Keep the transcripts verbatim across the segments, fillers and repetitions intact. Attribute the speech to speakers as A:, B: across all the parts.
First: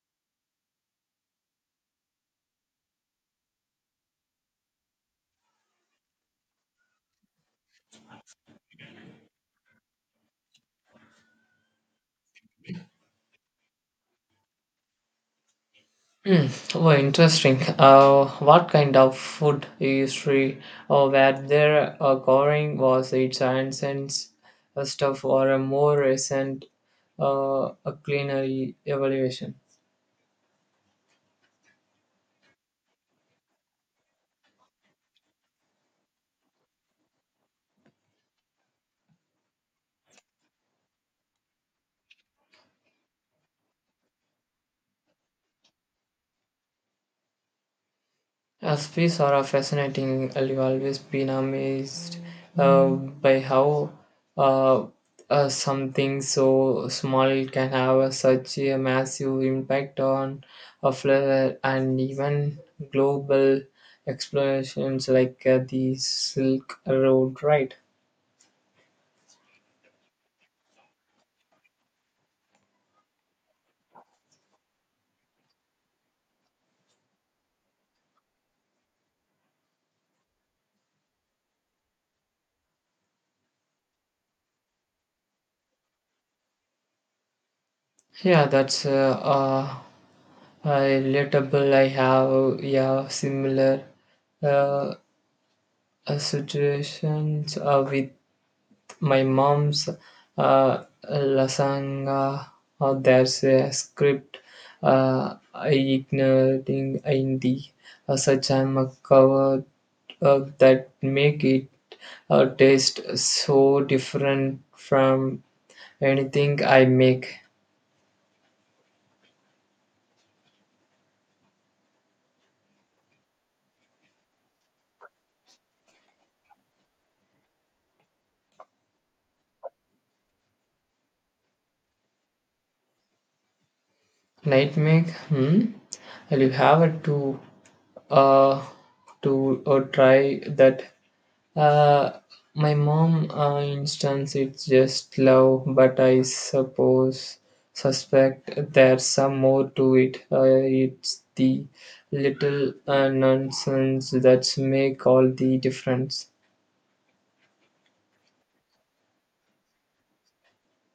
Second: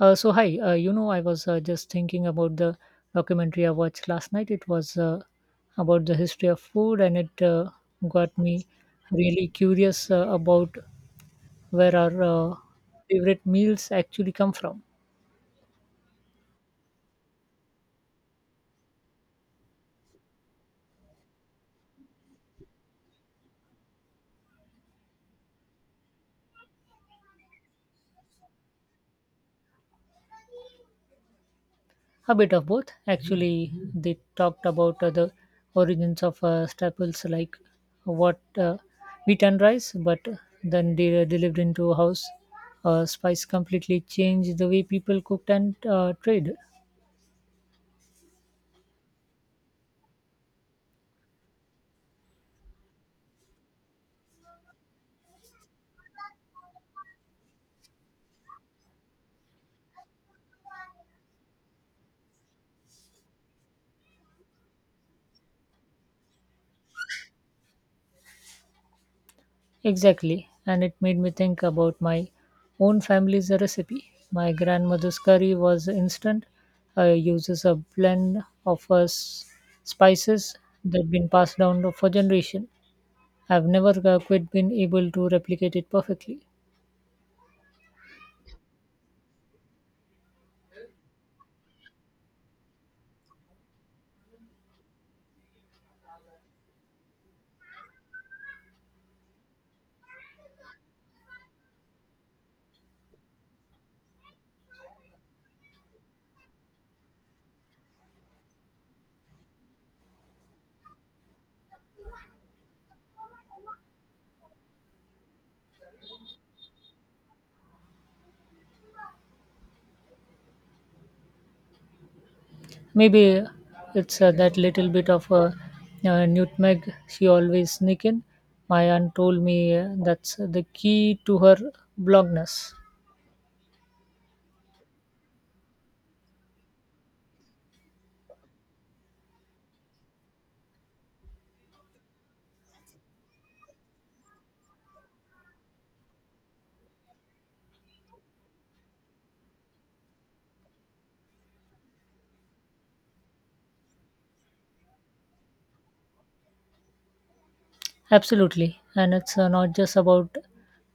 A: Uh, so hi, uh, you know, I was uh, just thinking about the documentary I watched last night. It was uh, about the history of food, and it uh, got me really curious uh, about where our uh, favorite meals actually come from.
B: Hmm. Oh, interesting. Uh, what kind of food history or where there uh, going was its ancient uh, stuff or a more recent uh, a culinary evaluation?
A: A bit of both, actually. They talked about uh, the origins of uh, staples like what uh, wheat and rice, but then they were delivered into a house. Uh, spice completely changed the way people cooked and uh, trade.
B: Recipes are a fascinating. I've always been amazed uh, by how uh, uh, something so small can have such a massive impact on a flavor and even global explorations like uh, the Silk Road, right?
A: Exactly, and it made me think about my own family's recipe. My grandmother's curry was instant. Uh, uses a blend of uh, s- spices that have been passed down for generation. I've never uh, quite been able to replicate it perfectly.
B: Yeah, that's uh, uh, uh, relatable. I have, yeah, similar uh, uh, situations uh, with my mom's uh, lasagna. Uh, there's a script uh, I ignoring in in the uh, such I'm a covered uh, that make it uh, taste so different from anything I make.
A: Maybe it's uh, that little bit of uh, uh, nutmeg she always sneak in. My aunt told me uh, that's the key to her blogness.
B: Night make. Hmm. I'll have to uh, to uh, try that. Uh, my mom, uh, instance, it's just love, but I suppose suspect there's some more to it. Uh, it's the little uh, nonsense that make all the difference.
A: Absolutely. And it's uh, not just about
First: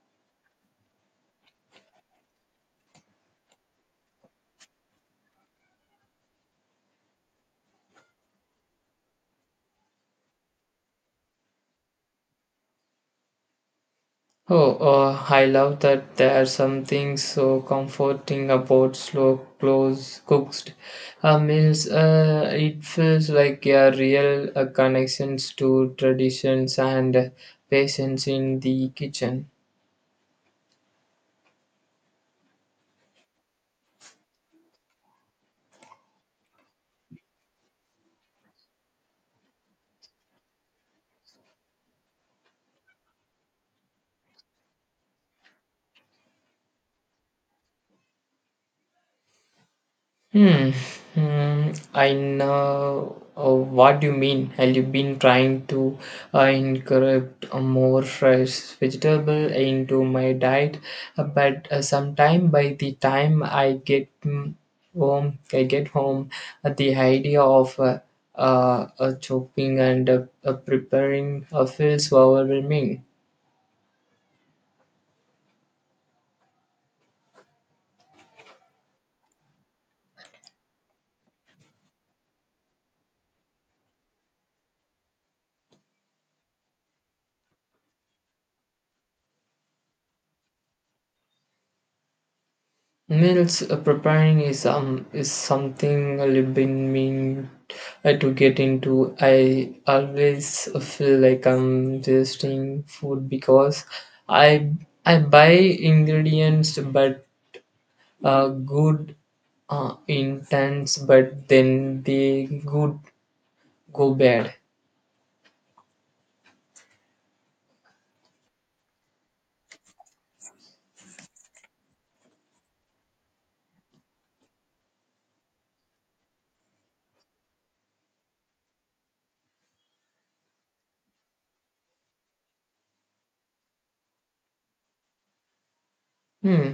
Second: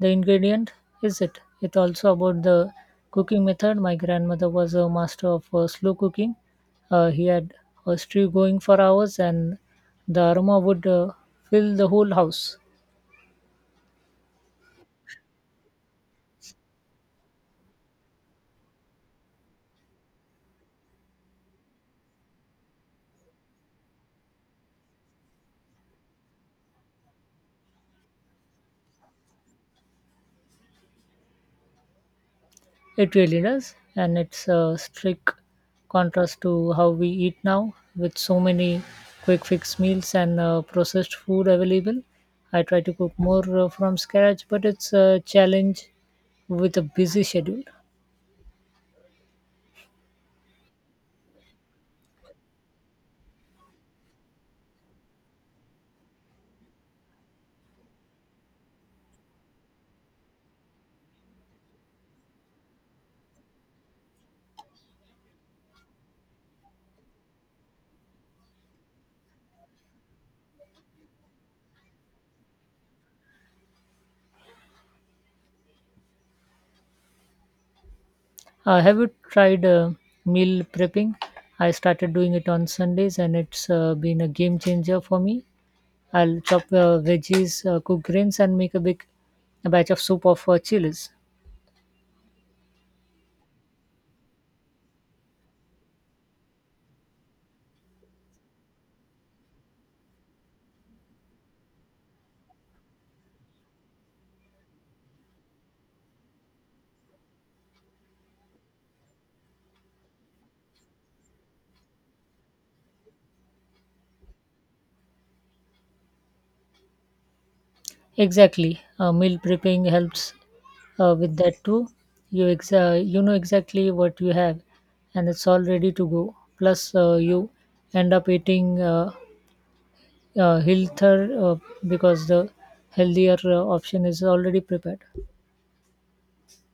A: the ingredient, is it? It's also about the cooking method. My grandmother was a master of uh, slow cooking. Uh, he had a stew going for hours, and the aroma would uh, fill the whole house.
B: Oh, uh, I love that there's something so comforting about slow close cooked uh, meals. Uh, it feels like a real uh, connections to traditions and patience in the kitchen.
A: It really does. And it's a strict contrast to how we eat now with so many quick fix meals and uh, processed food available. I try to cook more uh, from scratch, but it's a challenge with a busy schedule.
B: Hmm. Hmm. I know uh, what you mean. Have you been trying to uh, incorporate uh, more fresh vegetable into my diet? Uh, but uh, sometime by the time I get mm, home, I get home, uh, the idea of uh, uh, uh, chopping and uh, uh, preparing uh, feels overwhelming.
A: Uh, have you tried uh, meal prepping? I started doing it on Sundays and it's uh, been a game changer for me. I'll chop uh, veggies, uh, cook grains, and make a big batch of soup of uh, chilies.
B: Meals uh, preparing is um is something I've been meaning uh, to get into. I always feel like I'm wasting food because I I buy ingredients but uh, good uh, intents but then they good go bad.
A: Exactly. Uh, meal prepping helps uh, with that too. You, exa- you know exactly what you have and it's all ready to go. Plus, uh, you end up eating uh, uh, healthier uh, because the healthier uh, option is already prepared.
B: Hmm.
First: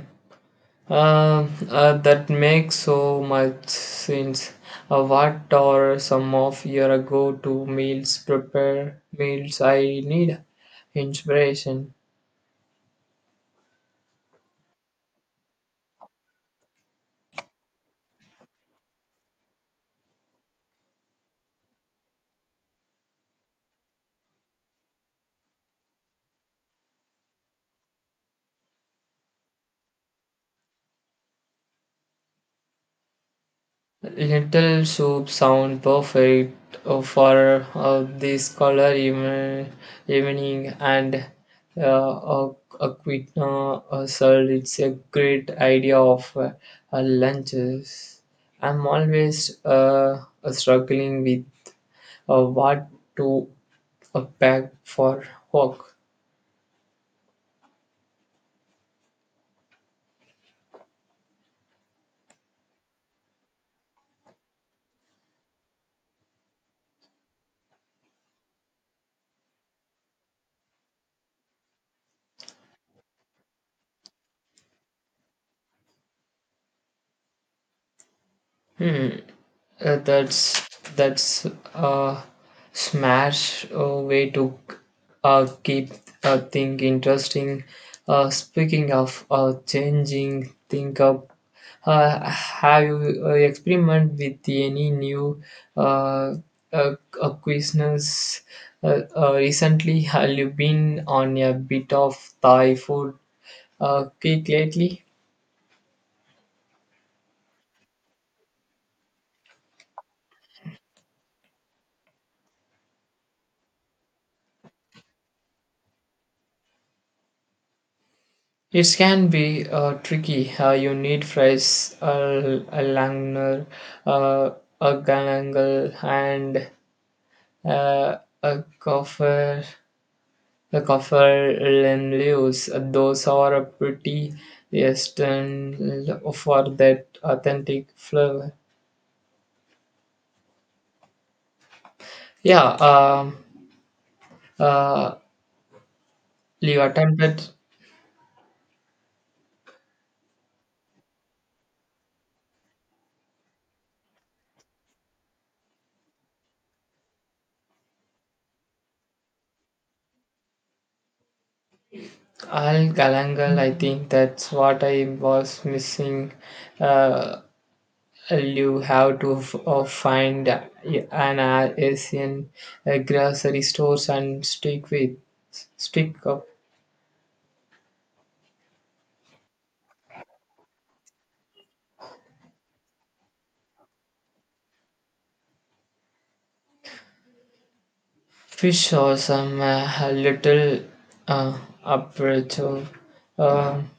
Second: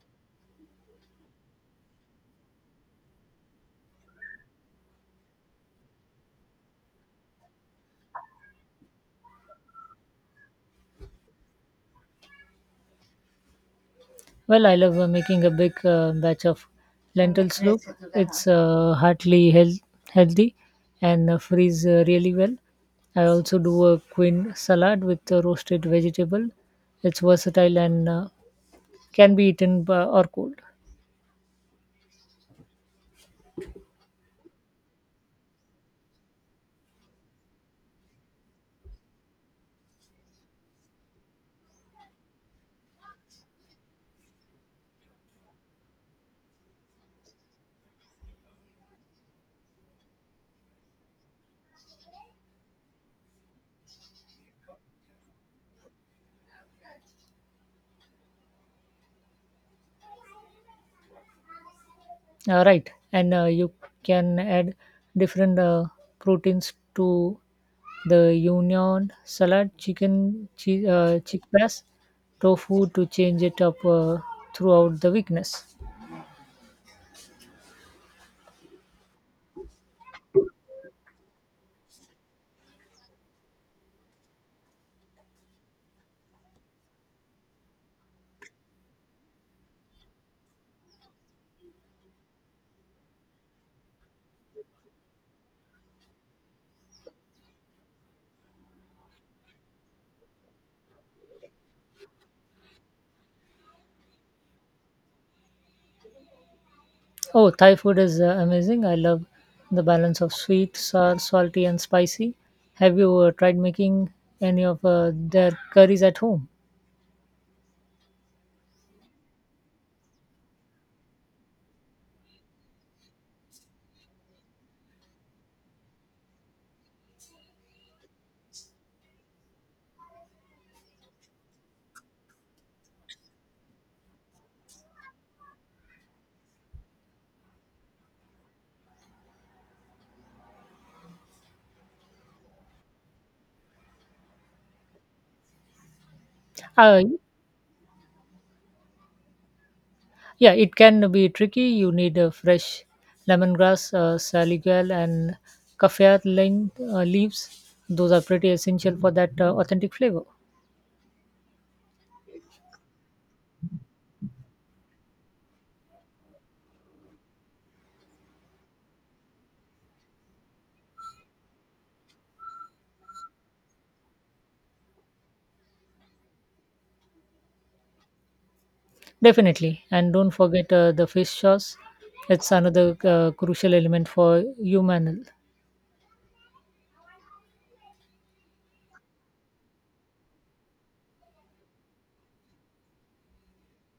B: Um, uh, that makes so much sense. Uh, what are some of your go-to meals? Prepare meals. I need inspiration.
A: Well, I love uh, making a big uh, batch of lentil soup. It's uh, heartily health- healthy and uh, freeze uh, really well. I also do a quinoa salad with uh, roasted vegetable. It's versatile and uh, can be eaten b- or cold.
B: Lentil soup sound perfect uh, for uh, this color even, evening and uh, a, a quinoa uh, salad. It's a great idea of uh, uh, lunches. I'm always uh, uh, struggling with uh, what to uh, pack for work.
A: Uh, right, and uh, you can add different uh, proteins to the union salad, chicken, che- uh, chickpeas, tofu to change it up uh, throughout the weakness.
B: Hmm, uh, that's that's a smash uh, way to uh, keep uh, thing interesting. Uh, speaking of uh, changing think up, uh, have you uh, experiment with any new uh, uh, uh, cuisines uh, uh, recently? Have you been on a bit of Thai food uh, kick lately?
A: Oh, Thai food is uh, amazing. I love the balance of sweet, sour, salty, and spicy. Have you uh, tried making any of uh, their curries at home?
B: It can be uh, tricky. Uh, you need fries, a, a Langner, uh, a Galangal, and uh, a coffer. The coffer leaves. Those are a pretty eastern for that authentic flavor. Yeah, um, uh, you
A: Uh,
B: attempted
A: yeah, it can be tricky. You need uh, fresh lemongrass, uh, salicylic, and kaffir lin- uh, leaves. Those are pretty essential for that uh, authentic flavor.
B: Al Galangal. I think that's what I was missing. Uh, uh, you have to f- uh, find uh, an uh, Asian uh, grocery stores and stick with stick up
A: Definitely. And don't forget uh, the fish sauce. It's another uh, crucial element for humanal.
B: fish or some uh, little uh, aperture. Um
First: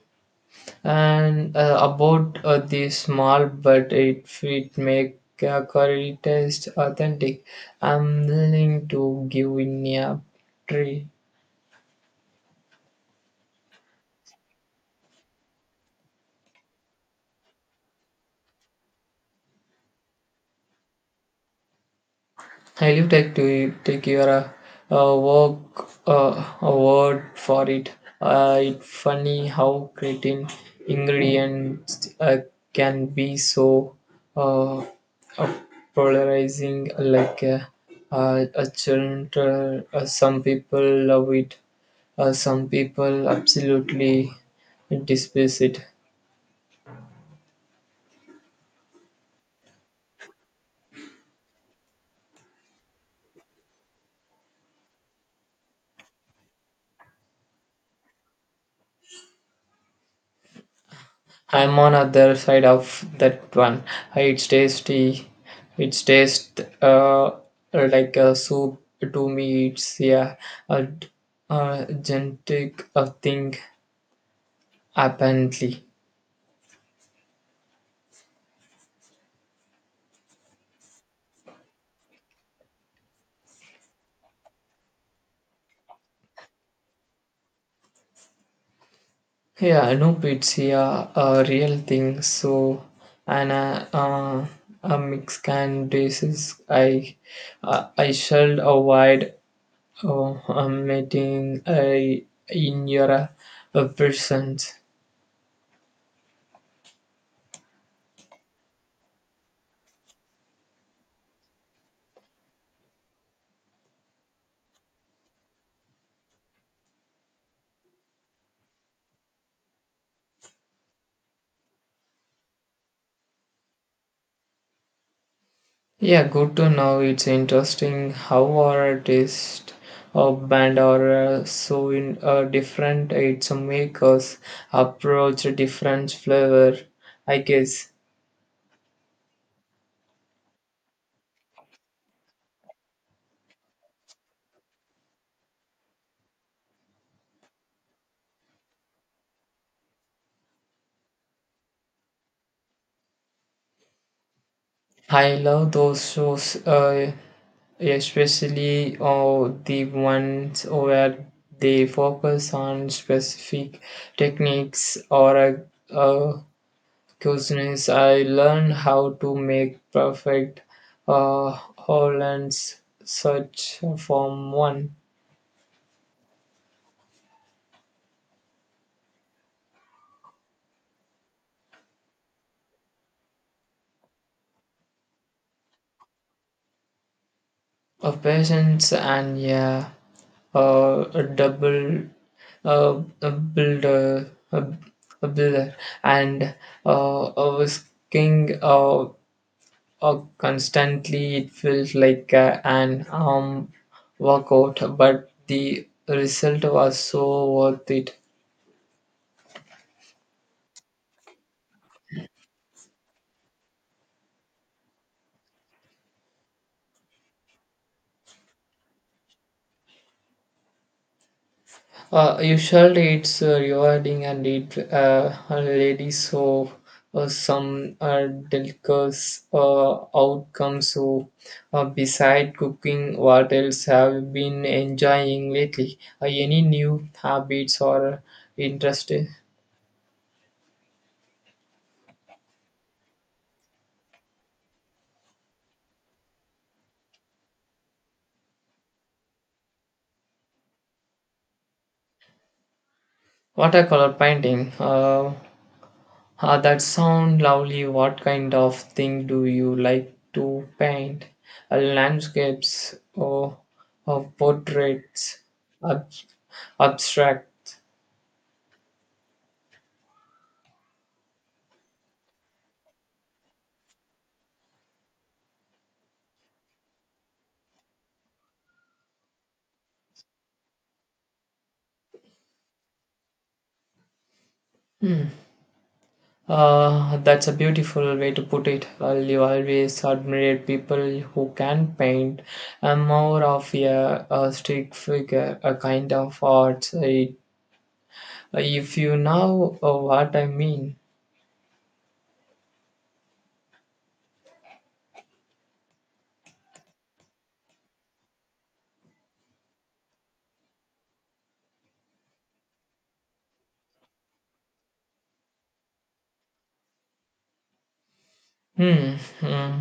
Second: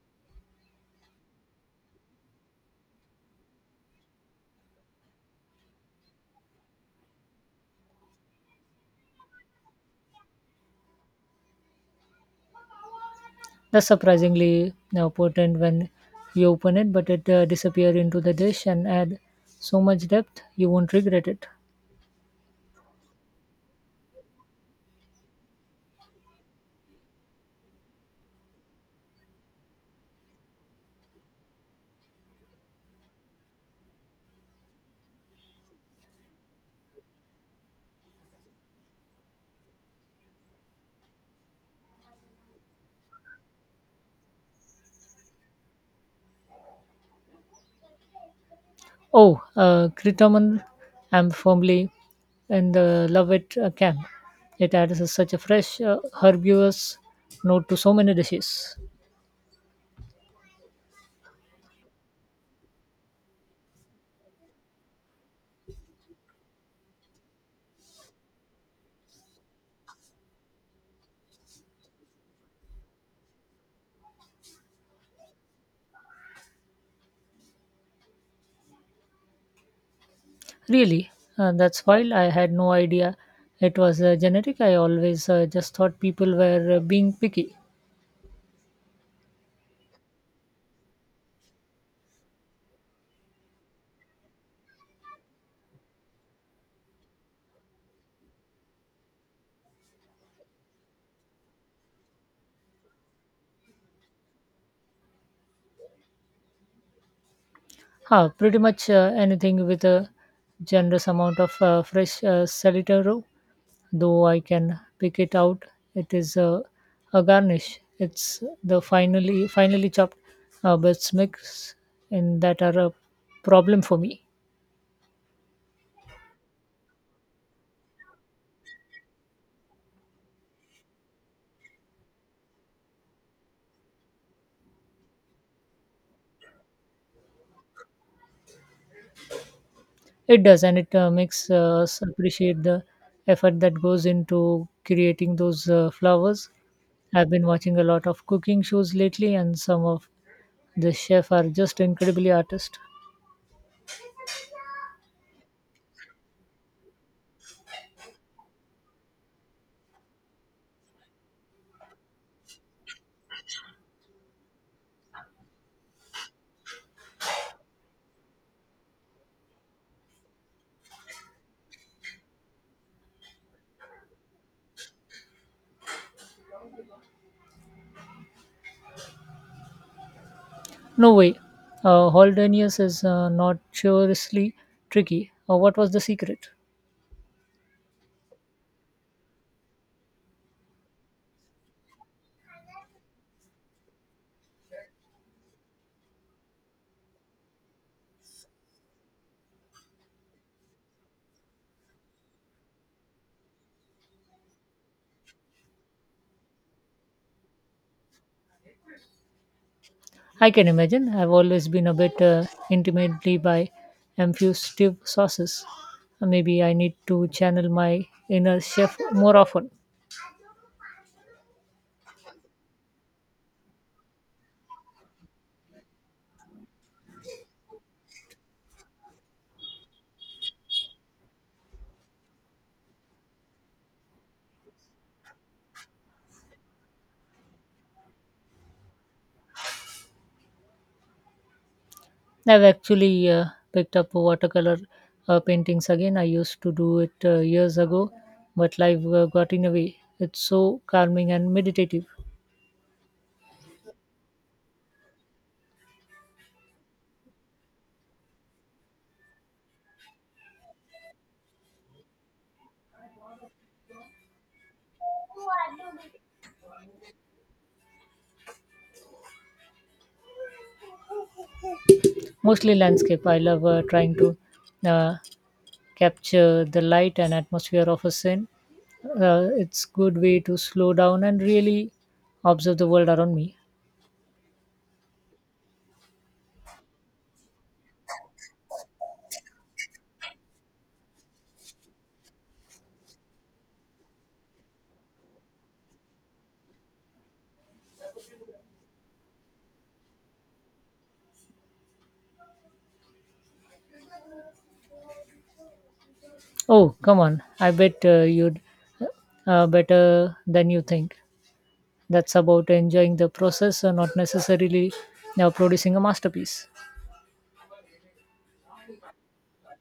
B: and uh, About uh, the small but it it make uh, curry taste authentic. I'm willing to give in a try.
A: That's surprisingly uh, potent when you open it, but it uh, disappears into the dish and add so much depth you won't regret it.
B: I leave take to take your uh, uh, work uh, a word for it. Uh, it's funny how creating ingredients uh, can be so uh, uh, polarizing. Like uh, uh, a children, uh, some people love it, uh, some people absolutely despise it.
A: Oh, uh, Kritaman, I'm firmly in the love it uh, camp. It adds a- such a fresh, uh, herbaceous note to so many dishes.
B: I'm on other side of that one. Uh, It's tasty. It's taste uh, like a soup to me. It's, yeah, a, a genetic uh, thing apparently.
A: Really, uh, that's wild. I had no idea it was uh, genetic. I always uh, just thought people were uh, being picky.
B: Yeah, I it's, yeah, a real thing. So, and uh, uh, a Mexican disease, I uh, I shall avoid uh, uh, meeting uh, in your uh, presence.
A: Huh, pretty much uh, anything with a generous amount of uh, fresh uh, saltero, though I can pick it out. It is uh, a garnish. It's the finally finally chopped uh, bits mix in that are a problem for me.
B: Yeah, good to know. It's interesting how our taste or band are uh, so in uh, different. It's a makers approach a different flavor. I guess
A: It does, and it uh, makes uh, us appreciate the effort that goes into creating those uh, flowers. I've been watching a lot of cooking shows lately, and some of the chefs are just incredibly artists.
B: I love those shows, uh, especially uh, the ones where they focus on specific techniques or a, uh cuisines. I learned how to make perfect uh, Hollands such from one,
A: No way. Uh, Holdenius is uh, notoriously tricky. Uh, what was the secret?
B: a patience and, yeah, uh, a double uh, a builder a, a builder and uh, I was king uh, uh, constantly. It felt like uh, an arm workout, but the result was so worth it.
A: I can imagine. I've always been a bit uh, intimately by infusive sauces. Uh, Maybe I need to channel my inner chef more often.
B: Uh, usually it's uh, rewarding and it uh, already so uh, some uh, delicious uh, outcomes. So, uh, beside cooking, what else have you been enjoying lately? Uh, any new habits or interest?
A: I've actually uh, picked up watercolor uh, paintings again. I used to do it uh, years ago, but life uh, got in the way. It's so calming and meditative.
B: Watercolor painting. Uh, Ah, that sound lovely. What kind of thing do you like to paint? Uh, landscapes or, or portraits? Ab- Abstract.
A: Mostly landscape. I love uh, trying to uh, capture the light and atmosphere of a scene. Uh, it's good way to slow down and really observe the world around me.
B: Hmm. Uh, that's a beautiful way to put it. Well, you always admire people who can paint. I'm more of a, a stick figure, a kind of art. I- If you know uh, what I mean.
A: Oh, come on! I bet uh, you'd uh, better than you think. That's about enjoying the process, and not necessarily uh, producing a masterpiece.
B: Hmm. Hmm.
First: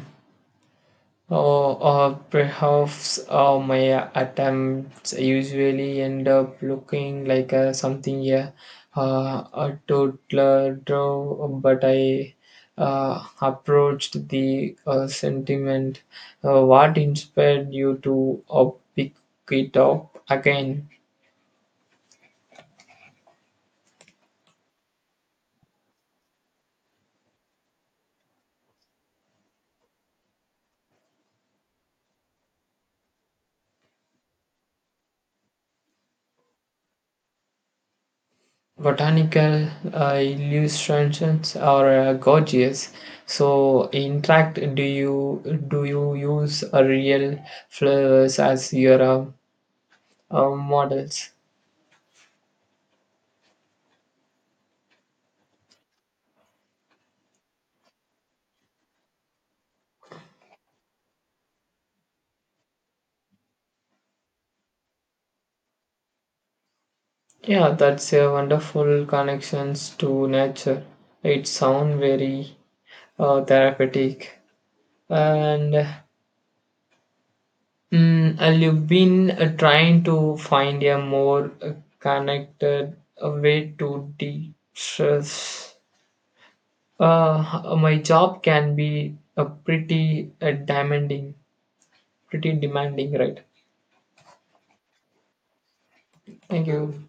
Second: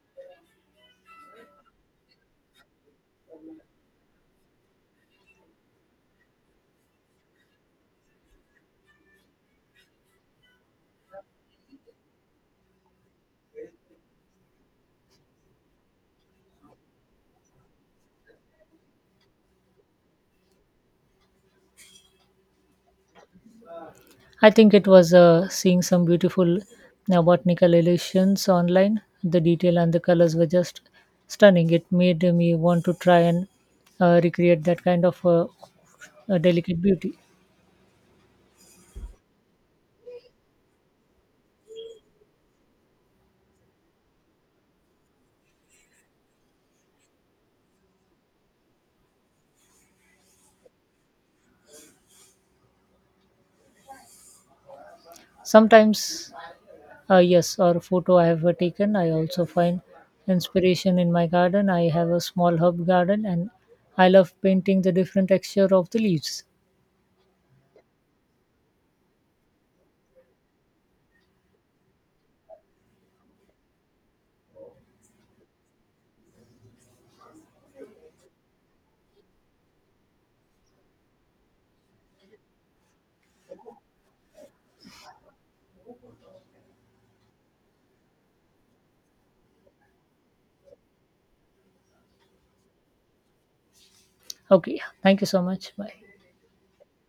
B: Or, or perhaps uh, my attempts usually end up looking like uh, something uh, uh, a toddler drew, but I uh, approached the uh, sentiment. Uh, what inspired you to uh, pick it up again?
A: I think it was uh, seeing some beautiful uh, botanical illusions online. The detail and the colors were just stunning. It made me want to try and uh, recreate that kind of uh, uh, delicate beauty.
B: Botanical uh, illustrations are uh, gorgeous. So in fact, do you do you use uh, real flowers as your uh, uh, models?
A: Sometimes, uh, yes, or photo I have uh, taken, I also find inspiration in my garden. I have a small herb garden and I love painting the different texture of the leaves.
B: Yeah, that's a wonderful connections to nature. It sound very uh, therapeutic and, mm, and you've been uh, trying to find a more uh, connected uh, way to de-stress. Uh, my job can be a pretty uh, demanding, pretty demanding, right?
A: Okay, thank you so much. Bye.
B: Thank you.